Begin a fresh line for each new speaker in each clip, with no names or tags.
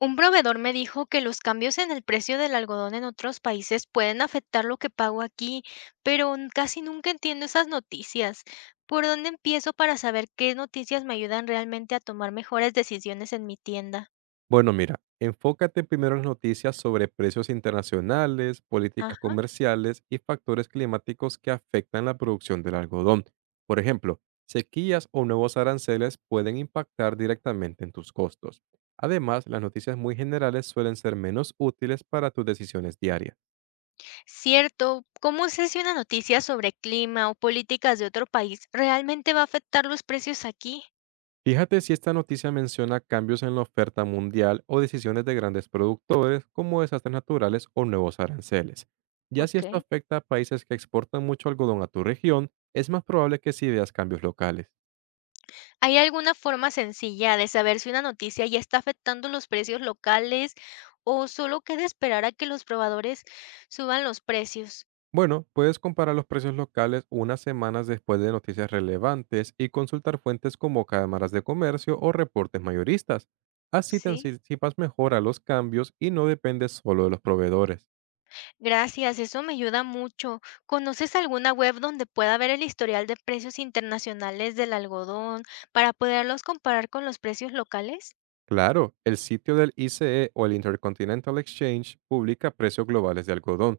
Un proveedor me dijo que los cambios en el precio del algodón en otros países pueden afectar lo que pago aquí, pero casi nunca entiendo esas noticias. ¿Por dónde empiezo para saber qué noticias me ayudan realmente a tomar mejores decisiones en mi tienda?
Bueno, mira, enfócate primero en las noticias sobre precios internacionales,
Ah,
políticas comerciales y factores climáticos que afectan la producción del algodón. Por ejemplo, sequías o nuevos aranceles pueden impactar directamente en tus costos. Además, las noticias muy generales suelen ser menos útiles para tus decisiones diarias.
cierto. ¿Cómo sé si una noticia sobre clima o políticas de otro país realmente va a afectar los precios aquí?
Fíjate si esta noticia menciona cambios en la oferta mundial o decisiones de grandes productores como desastres naturales o nuevos aranceles. Ya si
Ok.
esto afecta a países que exportan mucho algodón a tu región, es más probable que sí veas cambios locales.
¿Hay alguna forma sencilla de saber si una noticia ya está afectando los precios locales o solo queda esperar a que los probadores suban los precios?
Bueno, puedes comparar los precios locales unas semanas después de noticias relevantes y consultar fuentes como cámaras de comercio o reportes mayoristas. Así te
Sí,
anticipas mejor a los cambios y no dependes solo de los proveedores.
gracias, eso me ayuda mucho. ¿Conoces alguna web donde pueda ver el historial de precios internacionales del algodón para poderlos comparar con los precios locales?
Claro, el sitio del ICE o el Intercontinental Exchange publica precios globales de algodón.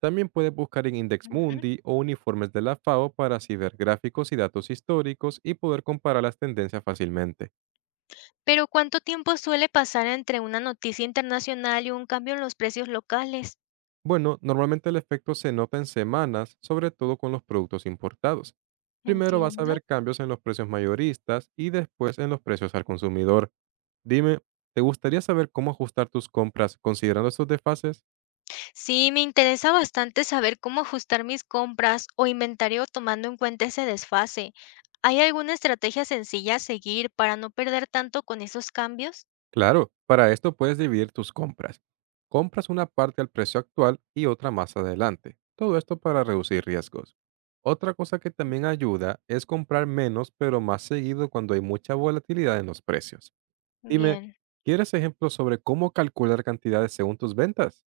También puedes buscar en Index
Ujú.
Mundi o uniformes de la FAO para así ver gráficos y datos históricos y poder comparar las tendencias fácilmente.
Pero ¿cuánto tiempo suele pasar entre una noticia internacional y un cambio en los precios locales?
Bueno, normalmente el efecto se nota en semanas, sobre todo con los productos importados. Primero vas a
Entiendo.
ver cambios en los precios mayoristas y después en los precios al consumidor. Dime, ¿te gustaría saber cómo ajustar tus compras considerando estos desfases?
Sí, me interesa bastante saber cómo ajustar mis compras o inventario tomando en cuenta ese desfase. ¿Hay alguna estrategia sencilla a seguir para no perder tanto con esos cambios?
Claro, para esto puedes dividir tus compras. Compras una parte al precio actual y otra más adelante. Todo esto para reducir riesgos. Otra cosa que también ayuda es comprar menos pero más seguido cuando hay mucha volatilidad en los precios. Dime,
Bien.
¿quieres ejemplos sobre cómo calcular cantidades según tus ventas?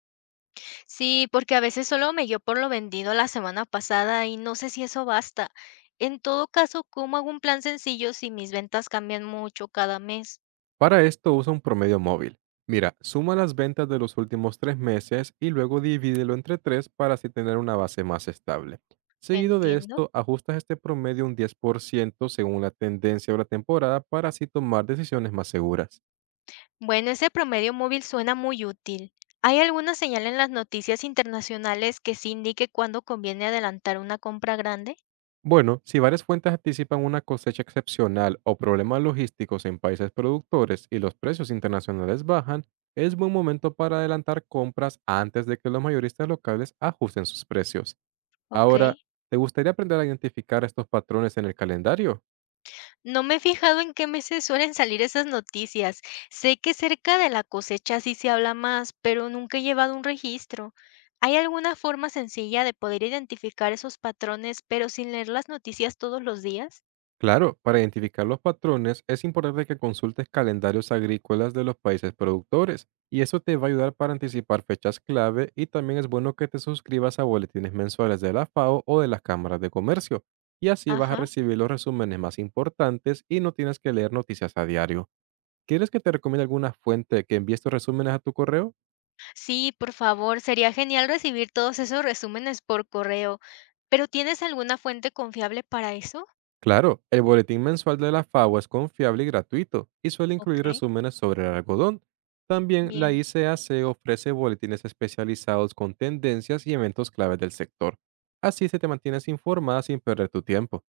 Sí, porque a veces solo me guío por lo vendido la semana pasada y no sé si eso basta. En todo caso, ¿cómo hago un plan sencillo si mis ventas cambian mucho cada mes?
Para esto usa un promedio móvil. Mira, suma las ventas de los últimos 3 meses y luego divídelo entre tres para así tener una base más estable. Seguido de
Entiendo.
esto, ajustas este promedio un 10% según la tendencia o la temporada para así tomar decisiones más seguras.
Bueno, ese promedio móvil suena muy útil. ¿Hay alguna señal en las noticias internacionales que sí indique cuándo conviene adelantar una compra grande?
Bueno, si varias fuentes anticipan una cosecha excepcional o problemas logísticos en países productores y los precios internacionales bajan, es buen momento para adelantar compras antes de que los mayoristas locales ajusten sus precios.
Ok.
Ahora, ¿te gustaría aprender a identificar estos patrones en el calendario?
No me he fijado en qué meses suelen salir esas noticias. Sé que cerca de la cosecha sí se habla más, pero nunca he llevado un registro. ¿Hay alguna forma sencilla de poder identificar esos patrones, pero sin leer las noticias todos los días?
Claro, para identificar los patrones es importante que consultes calendarios agrícolas de los países productores y eso te va a ayudar para anticipar fechas clave y también es bueno que te suscribas a boletines mensuales de la FAO o de las cámaras de comercio y así vas a
Ajá.
recibir los resúmenes más importantes y no tienes que leer noticias a diario. ¿Quieres que te recomiende alguna fuente que envíe estos resúmenes a tu correo?
Sí, por favor, sería genial recibir todos esos resúmenes por correo, pero ¿tienes alguna fuente confiable para eso?
Claro, el boletín mensual de la FAO es confiable y gratuito y suele incluir
Ok.
resúmenes sobre el algodón. También la
Bien.
ICAC ofrece boletines especializados con tendencias y eventos claves del sector. Así se te mantienes informada sin perder tu tiempo.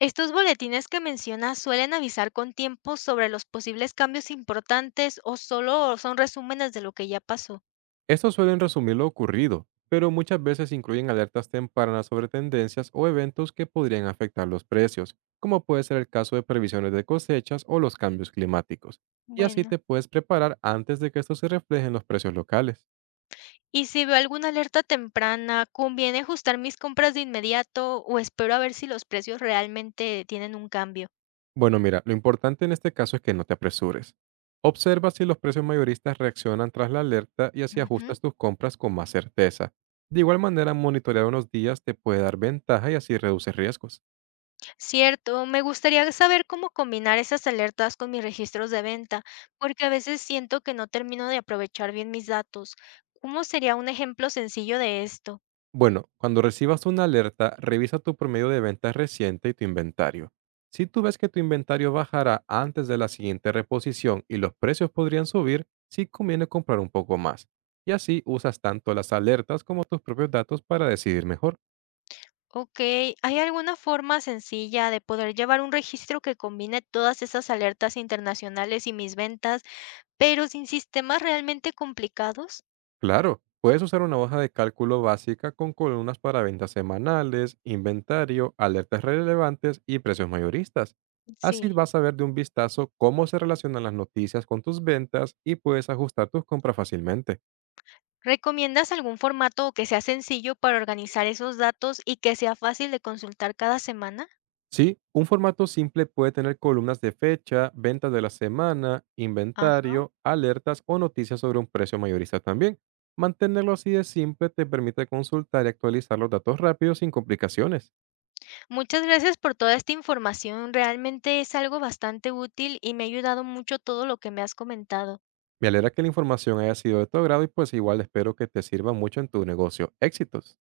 Estos boletines que mencionas suelen avisar con tiempo sobre los posibles cambios importantes o solo son resúmenes de lo que ya pasó.
Estos suelen resumir lo ocurrido, pero muchas veces incluyen alertas tempranas sobre tendencias o eventos que podrían afectar los precios, como puede ser el caso de previsiones de cosechas o los cambios climáticos. Y así
Bueno.
te puedes preparar antes de que esto se refleje en los precios locales.
Y si veo alguna alerta temprana, ¿conviene ajustar mis compras de inmediato o espero a ver si los precios realmente tienen un cambio?
Bueno, mira, lo importante en este caso es que no te apresures. Observa si los precios mayoristas reaccionan tras la alerta y así
Ujú.
ajustas tus compras con más certeza. De igual manera, monitorear unos días te puede dar ventaja y así reduces riesgos.
Cierto, me gustaría saber cómo combinar esas alertas con mis registros de venta, porque a veces siento que no termino de aprovechar bien mis datos. ¿Cómo sería un ejemplo sencillo de esto?
Bueno, cuando recibas una alerta, revisa tu promedio de ventas reciente y tu inventario. Si tú ves que tu inventario bajará antes de la siguiente reposición y los precios podrían subir, sí conviene comprar un poco más. Y así usas tanto las alertas como tus propios datos para decidir mejor.
Ok, ¿hay alguna forma sencilla de poder llevar un registro que combine todas esas alertas internacionales y mis ventas, pero sin sistemas realmente complicados?
Claro, puedes usar una hoja de cálculo básica con columnas para ventas semanales, inventario, alertas relevantes y precios mayoristas. Así
Sí.
vas a ver de un vistazo cómo se relacionan las noticias con tus ventas y puedes ajustar tus compras fácilmente.
¿Recomiendas algún formato que sea sencillo para organizar esos datos y que sea fácil de consultar cada semana?
Sí, un formato simple puede tener columnas de fecha, ventas de la semana,
Ajá.
inventario, alertas o noticias sobre un precio mayorista también. Mantenerlo así de simple te permite consultar y actualizar los datos rápido sin complicaciones.
Muchas gracias por toda esta información. Realmente es algo bastante útil y me ha ayudado mucho todo lo que me has comentado.
Me alegra que la información haya sido de tu agrado y pues igual espero que te sirva mucho en tu negocio. Éxitos.